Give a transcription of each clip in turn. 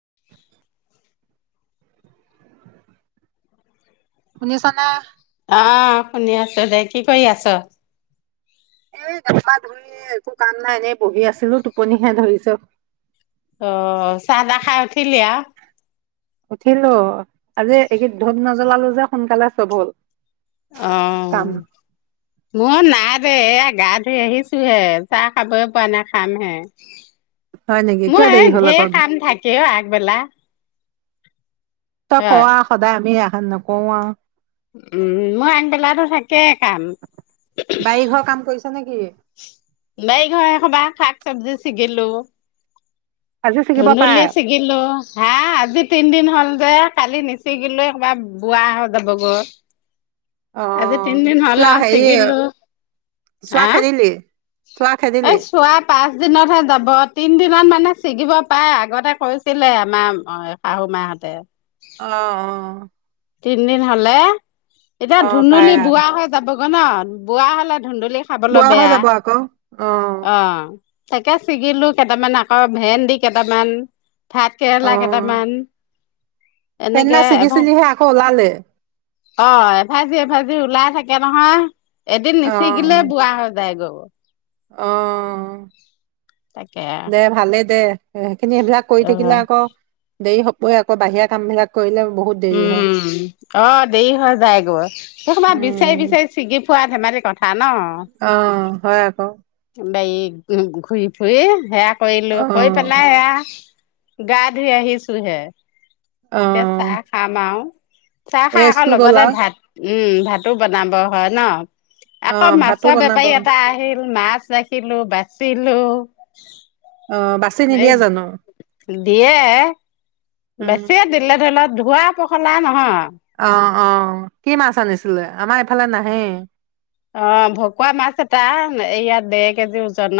[inaudible] শুনিছানে? আহ শুনি আছোঁ দে কি কৰি আছ এই জফা ধৰি একো কাম নাই এনেই বহি আছিলো টোপনিহে ধৰিছে অ চাহ টা খাই উঠিলি আৰু উঠিলো আজি এইকেই ধোপ নজলালো যে সোনকালে সৌধু অ মোৰ নাই এ গা ধুই আহিছো হে চাহ খাবই পোৱা নাই খাম হে হয় নেকি কিয় মোৰ দেৰি হ'ল ঢেৰ আকৌ কাম থাকেও আগবেলা তই কৰ হয় সদায় আমি এখন নকোৱা উম মই আগবেলাটো থাকে কাম বাৰী ঘৰ কাম কৰিছ নেকি? বাৰি ঘৰ এখবাহ শাক চবজি ছিগিলো। আজি ছিগিব পাৰে ধুন্দুলি শিগিলো হা আজি তিনদিন হ'ল যে কালি নিচিগিলৈ কবাৰ বোৱা হৈ যাবগৈ অ আজি তিনদিন হ'ল কিয় আৰু হেৰি ছিগিলো চোৱা হা খেদিলি। চোৱা এই খেদিলি। চোৱা পাঁচ দিনতহে যাব তিন দিনত মানে ছিগিব পাৰে আগতে কৈছিলে আমাৰ শাহু মাহঁতে অ, 'অ। তিনিদিন হ'লে এতিয়া অ পাৰে ধুনুলি আও বোৱা হৈ যাবগৈ ন বোৱা হ'লে ধুন্দুলি খাবলৈ বুঢ়া হৈ বেয়া যাব আকৌ অ তাকে ছিগিলো কেইটামান, আকৌ ভেন্দি কেইটামান। ভাত কেৰেলা কেইটামান। এনেকে সেদিনা এভাজ ছিগিছিলিহে আকৌ ওলালে? অ, এভাজি- এভাজি ওলাই থাকে নহয় এদিন অ নিচিগিলে বোৱা হৈ যায় গৌ। অ', তাকে দে ভালেই দে সেইখিনি সেইবিলাক কৰি অ থাকিলে আকৌ দেৰি হবই আকৌ বাহিৰা কাম বিলাক কৰিলে বহুত দেৰি হয়। উম, অ', ' দেৰি হৈ যায় গৈ সেইখুপা বিচাৰি, উম বিচাৰি ছিগি ফোৱাত। অ', 'হয় আকৌ। বাৰী ঘূৰি ফুৰি সেয়া কৰিলো অ কৰি পেলাই সেয়া গা ধুই আহিছো হে অ এতিয়া চাহ খাম আৰু। চাহ খাই এই আকৌ স্কুল লগতে গ'লা ভাত উম, ভাতো বনাব হয় ন। অ আকৌ ভাতো মাছৰ বনাব বেপাৰী এটা আহিল। মাছ ৰাখিলো বাচিলো। অ বাচি এই নিদিয়ে জানো দিয়ে। উম বেছিয়েই দিলে ধৰি লওক ধোৱা পখলা নহয়। অ', অ' কি মাছ আনিছিলে আমাৰ এইফালে নাহে। অ' ভকুৱা মাছ এটা এই ইয়াত দেৰ কেজি ওজন।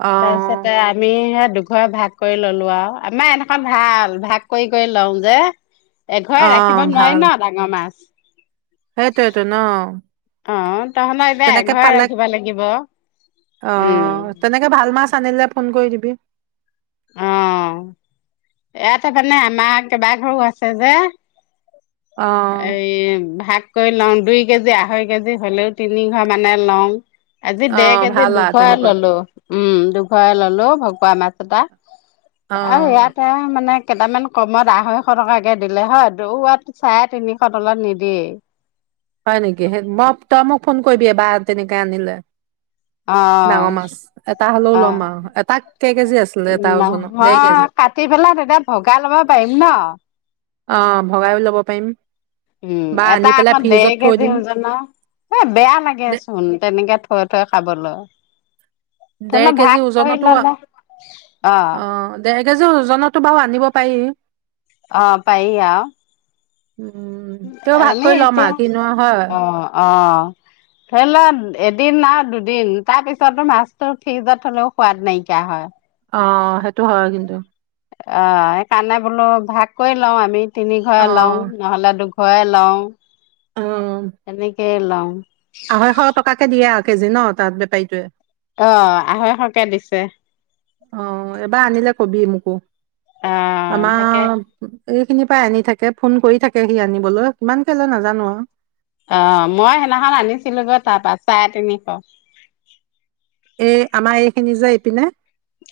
অ আমি হেয়া দুখৰে ভাগ কৰি ললো আৰু আমাৰ এইদশত ভাল ভাগ কৰি কৰি লও যে। অ এঘৰে ৰাখিব নোৱাৰি ন ডাঙৰ মাছ। সেইটো এইটো ন। অ', তহতৰ এতিয়া তেনেকে এঘৰে পালে ৰাখিব লাগিব। অ উম, তেনেকে ভাল মাছ আনিলে ফোন কৰি দিবি। অ' ইয়াতে মানে আমাৰ কেইবাঘৰো আছে যে। অ এই ভাত। কৰি লও দুই কেজি আঢ়ৈ কেজি হলেও তিনি ঘৰ মানে লও। আজি অ দেৰ কেজি ভাল আ দুঘৰ তেনেকুৱাত ললো উম, দুঘৰে ললো ভকুৱা মাছ এটা। আৰু অ ইয়াতে মানে। কেইটামান কমত আঢ়ৈশ টকাকে দিলে হয়। চাৰে তিনিশ তলত নিদিয়েই। হয় নেকি সেই মই তই মোক ফোন কৰিবি এবাৰ তেনেকে আনিলে। ডাঙৰ মাছ এটা হ'লেও অ-অ, ল'ম আৰু এটা কেই কেজি আছিলে এটা ওজনৰ ডেৰ নহয় কেজি কাট কাটি পেলাই তেতিয়া ভগাই ল'ব পাৰিম ন। অ, ভগায়ো ল'ব পাৰিম। উম বা এটা আনি পেলাই আকৌ দেৰ ফ্ৰিজত থৈ কেজি দিম ওজন এ বেয়া লাগে দে চোন তেনেকে থৈ - থৈ খাবলৈ। ধৰি ডেৰ ল কেজি ভাগ কৰি ওজনতো ললে অ, ' ওজনো বাৰু আনিব পাৰি। অ, 'পাৰি আও। উম তেও ভাগ কৰি এনেই ল'ম এতিয়া আৰু কিনো আৰু হয় অ-অ। ধৰি ল এদিন আউ দুদিন তাৰ পিছতো মাছতটো ফ্ৰিজত থলেও সোৱাদ নাইকিয়া হয়। অ', সেইটো হয় কিন্তু। অ', সেইকাৰণে বোলো ভাগ কৰি লও আমি তিনি অ ঘৰে লও নহলে দু লওঁ অ এনেকেই লওঁ। আঢ়ৈশ টকাকে দিয়ে আৰু কেজি ন তাত বেপাৰীটোৱে। অ, আঢ়ৈশকে দিছে। অ, এবাৰ আনিলে কবি মোকো অ তাকে আমাৰ এইখিনি পাই আনি থাকে ফোন কৰি থাকে সি আনিবলৈ, কিমান কে লয় নাজানো আৰু। অ, মই সেইদিনাখন আনিছিলো, গৈ তাৰপা চাৰে তিনিশ। এই আমাৰ এইখিনি যে, এইপিনে।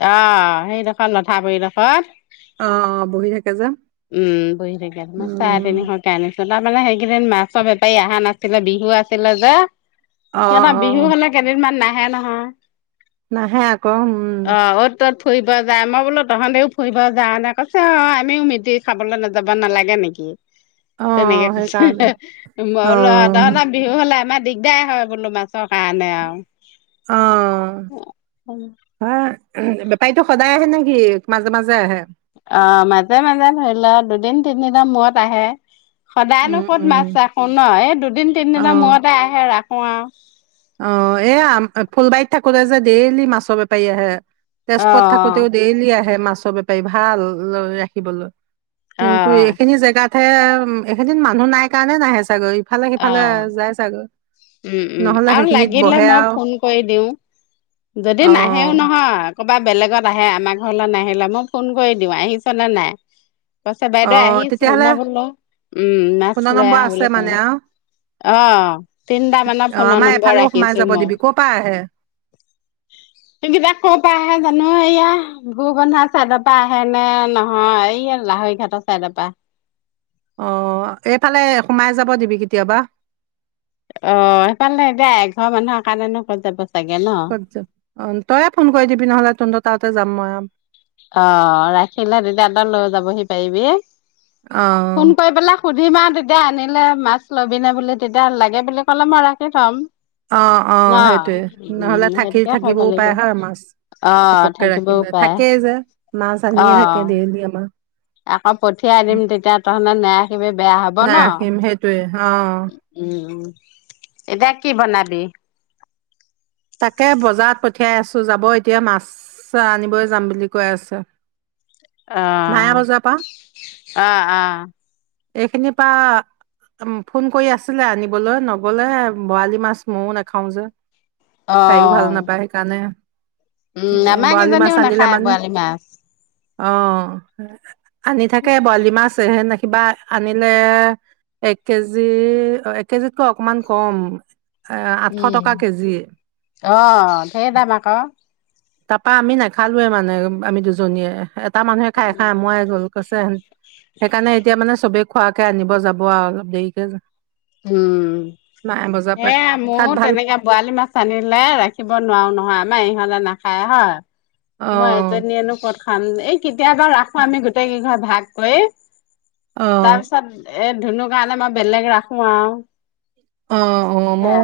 অহ, সেইডোখৰত লথাগুৰিলফা। অ বহি থাকে যে [unintelligible] উম, মই চাৰে উম তিনিশকে আনিছোঁ। তাৰ মানে, সেইকেইদিন মাছৰ বেপাৰী অহা নাছিলে বিহু আছিলে যে। অ সিহঁতে, অ বিহু হ'লে কেইদিনমান নাহে, নহয়। নাহে আকৌ। উম! অ অ'ত ত'ত ফুৰিব যায়, মই বোলো, তহতেও ফুৰিব যাওনে? কৈছে, অ, আমিও খাবলৈ নাযাব নালাগে নেকি? অ তেনেকে সেইকাৰণে কৈছে, অ মই ত বিহু হ'লে আমাৰ দিগদাৰ হয় বোলো মাছৰ কাৰণে। অ'! অ, হ উ! বেপাৰীটো সদায় আহে নেকি, মাজে মাজে আহে? অ, মাজে - মাজে ধৰি লোৱা দুদিন তিনিদিনৰ মূৰত আহে। সদায়নো উম কত উম মাছ ৰাখো ন? এই দুদিন অ তিনিদিনৰ মূৰতে আহে, ৰাখো আৰু। অ'! এয়া, ফুলবাৰিত থাকোঁতে যে, ডেইলি মাছৰ বেপাৰী আহে। অ তেজপুৰত থাকোতেও ডেইলি আহে মাছৰ বেপাৰী, ভাল ৰাখিবলৈ। অ কিন্তু, এইখিনি জেগাতহে, এইখিনিত মানুহ নাই কাৰণে নাহে চাগৈ। অ ইফালে-সিফালে যাই চাগৈ। উম উম নহ'লে সে [inaudible] মই ফোন কৰি দিওঁ। যদি নাহেও অ', নহয়, ক'তবা বেলেগত আহে, আমাৰ ঘৰলৈ নাহে। [inaudible] মই ফোন কৰি দিওঁ আহিছ নে নাই। কৈছে, বাইদেউ অ', আহিছোঁ। তেতিয়াহ'লে মই বোলোঁ, উম, মাছ ফোনৰ লৈ নম্বৰ আহ, আছে বুলি কওঁ। মানে আৰু অ, তিনটা মানৰ অ', ফোনৰ আমাৰ নম্বৰ এফালেও সোমাই ৰাখিছো যাব মই। দিবি ক'ৰ পৰা আহে? [inaudible] সেইকেইটা কৰ পৰা আহে জানো? এইয়া ভূৰবন্ধা চাইডৰ পৰা আহে নে নহয়, এইয়া লাহৈ ঘাটৰ চাইড পৰা। অ, এইফালে সোমাই যাব দিবি কেতিয়াবা। অ, সেইফালে এতিয়া এঘৰ মানুহৰ কাৰণে ক'ত যাব চাগে ন? ক'ত য অ, তইয়ে ফোন কৰি দিবি, নহ'লে তন্তৰ তাতে যাম মই। অ'! ৰাখিলে তেতিয়া, তই লৈ যাবহি পাৰিবি। ফোন অ'! কৰি পেলাই সুধিম, আৰু তেতিয়া আনিলে মাছ ল'বিনে বুলি? তেতিয়া লাগে বুলি ক'লে, মই ৰাখি থ'ম। অ'! ন অ'! সেইটোৱে। নহ'লে উম, থাকি, সেইটোকে কৰিব থাকিবও পাৰে, লাগিব। হয়! মাছ। অ', ঘপককৈ থাকিবও ৰাখিলে, পাৰে থাকেই যে। মাছ অ'। আনিয়ে থাকে দেইলি আমাৰ। আকৌ পঠিয়াই দিম, তেতিয়া তহঁতে নাৰাখিবি, বেয়া হ'ব ন? নাৰাখিম সেইটোৱে অ'। উম, এতিয়া কি বনাবি? তাকে, বজাৰত পঠিয়াই আছোঁ। যাব এতিয়া, মাছ আনিবই যাম বুলি কৈ আছে। মায়া অ'! বজাৰৰ পৰা অ'! অ'! এইখিনিৰ পৰা ফোন কৰি আছিলে, আনিবলৈ নগ'লে বৰালি মাছ ময়ো নাখাও যে। তাইও ভাল অ', নাপায় সেইকাৰণে। উম, আমাৰ বৰালী মাছ কিজনীও আনিলে নাখায় মানে, বৰালি মাছ। অ, আনি থাকে বৰালি মাছ কিবা আনিলে এক কেজি, এক কেজিতকৈ অকমান কম। এ, আঠশ উম, টকা কেজি। অ, সেই দাম আকৌ। তাৰপা, আমি নাখালোৱে মানে, আমি দুজনীয়ে। এটা মানুহে খায়, এটা আমোৱাই গ'ল কৈছে। সেইকাৰণে এতিয়া মানে চবে খোৱাকে আনিব যাব আৰু অলপ দেৰিকৈ। উম! পাই সেয়া, মোৰ তাত ভাল তেনেকে বৰালি মাছ আনিলে ৰাখিব নোৱাৰো নহয়। আ নাই ইহতে নাখায় হয়, অ মই এজনীয়েনো কত খাম। এই কেতিয়াবা ৰাখো, আমি গোটেই কেইঘৰ ভাগ কৰি। অ তাৰপিছত এই ধুনুৰ কাৰণে মই বেলেগ ৰাখো আও। অ' অ' মও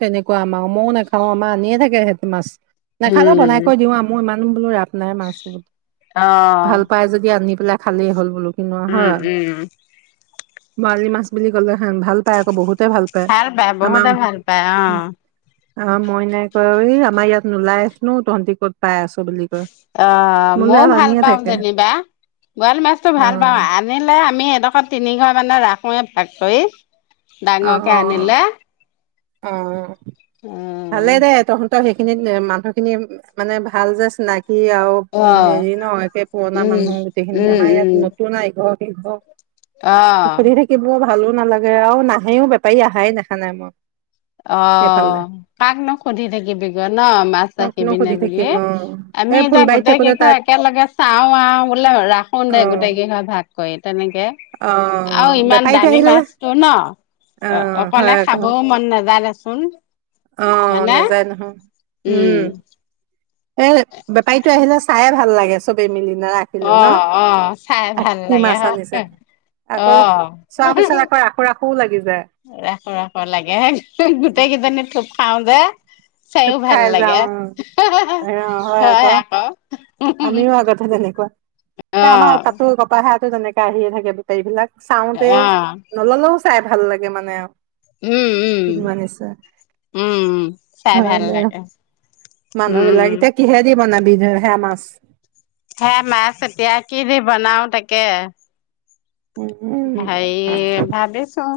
তেনেকুৱা আমাৰ, ময়ো নাখাও আমাৰ আনিয়ে থাকে সেইটো মাছ। নাখালেও বনাই উম, কৈ দিওঁ আও, মোৰ ইমানো বোলো ৰাপ নাই মাছত। ভাল অ', পাই যদি আনি পেলেই খালেই হ'ল বোলো। [unintelligible] উম, হয় উম, বৰালি মাছ বুলি ক'লে ভাল পায় আকৌ বহুত। বহুতে ভাল পায় আমাৰ। বহুতে ভাল পায় অ', অ' মইনাই কয়, এই আমাৰ ইয়াত নোলাই [unintelligible] নো তহঁটি ক'ত পাই আছ বুলি। কয় অ' মোলৈ মইও ইয়াত ভাল আনিয়ে পাও থাকে যেনিবা। বৰালী মাছটো অ ভাল পাওঁ, আনিলে আমি এইডখৰত তিনিঘৰে মানে ৰাখ খো এ ভাগ কৰি অ ডাঙৰকে আনিলে। অ' ভালে উম, দে তহঁতৰ সেই খিনিত মানুহ খিনি মানে ভাল যে চিনা সি আৰু অ' হেৰি ন, একে পুৰণা উম। মানুহ গোটেইখিনি উম, আমাৰ উম, ইয়াত নতুন এঘৰ-সিঘৰ অ', সুধি থাকিব ভালো নালাগে আও, নাহেও বেপাৰী আহাই দেখা নাই মই। এইফালে অ' কাকনো সুধি থাকিবিগৈ ন, মাছ কাকনো ৰাখিবিনে সুধি থাকিম বুলি। অ আমি এই এতিয়া ফুলবাৰীত গোটেই থাকোতে কেইঘৰ তাত একেলগে চাও আও বোলে ৰাখো অ দে গোটেই কেইঘৰে ভাগ কৰি তেনেকে। অ আৰু ইমান বেপাৰীটো দামী আহিলে মাছটো ন'? অ' অকলে হয় আকৌ খাবও মন নেযায় দেচোন। অ' হয়নে নাযায় নহয়। উম, এই বেপাৰীটো আহিলে চাইয়ে ভাল লাগে চবে মিলি। অ', নাৰাখিলেও ন, অ', চাই ভাল কি লাগে মাছ হয়, আনিছে। আকৌ অ', চোৱাৰ পিছত আকৌ ৰাখোঁ-ৰাখোঁ ৰাখো ৰাখো লাগে, গোটেই কেইজনী থোপ খাও যে। চাইও থুপ খাই ভাল লাগে, যাওঁ হয় আকৌ। আমিও আগতেহ তেনেকুৱা এ আমাৰ অ', তাতো [unintelligible] তেনেকা আহিয়ে থাকে বেপাৰী বিলাক। চাওতে অ', নললেও চাই ভাল লাগে মানে আৰু। উম উম কিনোৱা নিচিনা উম, চাই হয় ভাল দে লাগে। মানুহ উম, বিলাক, এতিয়া কিহে দি বনাবি ধ সেয়া মাছ? হে মাছ এতিয়া কি দি বনাও তাকে। উম সেই ভাবিছোঁ।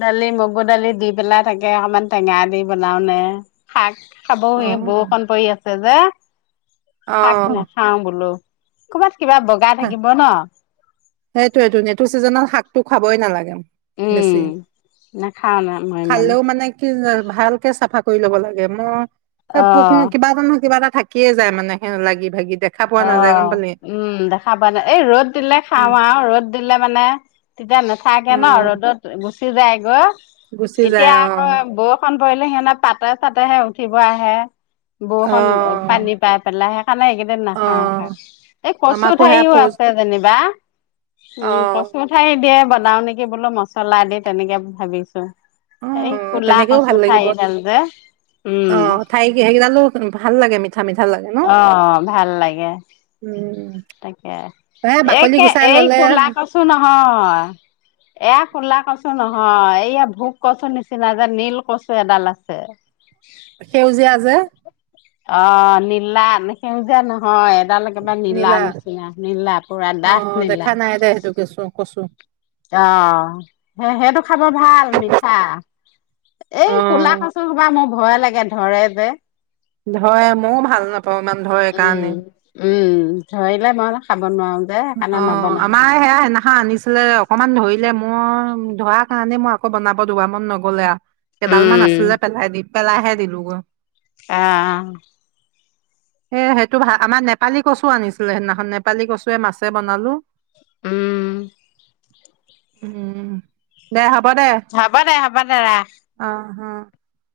দালি মগু দালি দি পেলাই তাকে অকমান টেঙা দি বনাও নে শাক। খাবও অ' এ বৰষুণ পৰি আছে যে শাক অ' নাখাওঁ বোলো ক'বাত। কিবা বগাই থাকিব ন। সেই এইটো ছিজনত শাকটো খাবই নালাগে। বেছি উম নাখাও ন মই ইমান খালেও মানে কি‌ যে। ভালকে চাফা কৰি ল'ব লাগে মই এ অ পোক কিবাটা নহয় কিবা এটা। থাকিয়ে যায় মানে সেই লাগি ভাগি। দেখা পোৱা নাযায় গম অহ পালি উম দা। খাবা নে এই ৰ'দ দিলে খাওঁ আও ৰ'দ দিলে মানে তেতিয়া নাথাকে অ ন ৰ'দত গু। চি যায় গ গুচি এতিয়া যায় অ আকৌ বৰষণ। পৰিলে সিহঁতে পাতে চাতেহে উঠিব আহে। অ বৰষুণ পানী পাই পেলাই সেইকাৰণে এইকেইদিন অ খাওঁ খা এই কচু আমাকো সেয়া ঠাৰিও ফৌজ আছে যেনিবা। অ উম কচু ঠাৰি দিয়ে বনাও নেকি বোলো মছলা দি তেনেকে ভাবিছোঁ। অ এই কলা কচু ঠাৰি ডাল যে। অহ ঠাৰি কি সেইকেইডালো ভাল লাগে ম। অহ ভাল লাগে। উম তাকে এ বাকলি কে গুচাই এই ললে কলা কচু নহয় এয়া। কুলা কছু নহয়, এইয়া ভোক কচুৰ নিচিনা যে নীল কচু এডাল আছে। সেউজীয়া যে অ' নীলা, সেউজীয়া নহয়। এডাল একেবাৰ নীলা নিচিনা নীলা পুৰা অ ডাঠ দেখা নীলা। নাই দে সেইটো কেঁচু কচু অহ সেই সেইটো খাব ভাল মিঠা। অ এই কুলা কচু হোপা মোৰ ভয় লাগে ধড়ে যে। ধৰে মও ভাল নাপাওঁ। ইমান ধৰে কাৰণে ধড়িলে মই অলপ খাম। অহ আমাৰ সেয়া সেইনাখন আনিছিলে। অকমান ধৰিলে মই ধৰা কাৰণে মই আকৌ বনাব দুবাৰ মন নগলে আৰু এইডাল মান উম, আছিলে পেলাই দি পেলাইহে দিলোঁ গৈ। অ' অ' এ সেইটো ভাল আমাৰ নেপালী কচু আনিছিলে সেইদিনাখন নেপালী কচুৱে মাছে বনালো। উম। উম দে হ'ব দে, হ'ব দে, হ'ব দে ৰাখ। অ' অ'। [inaudible]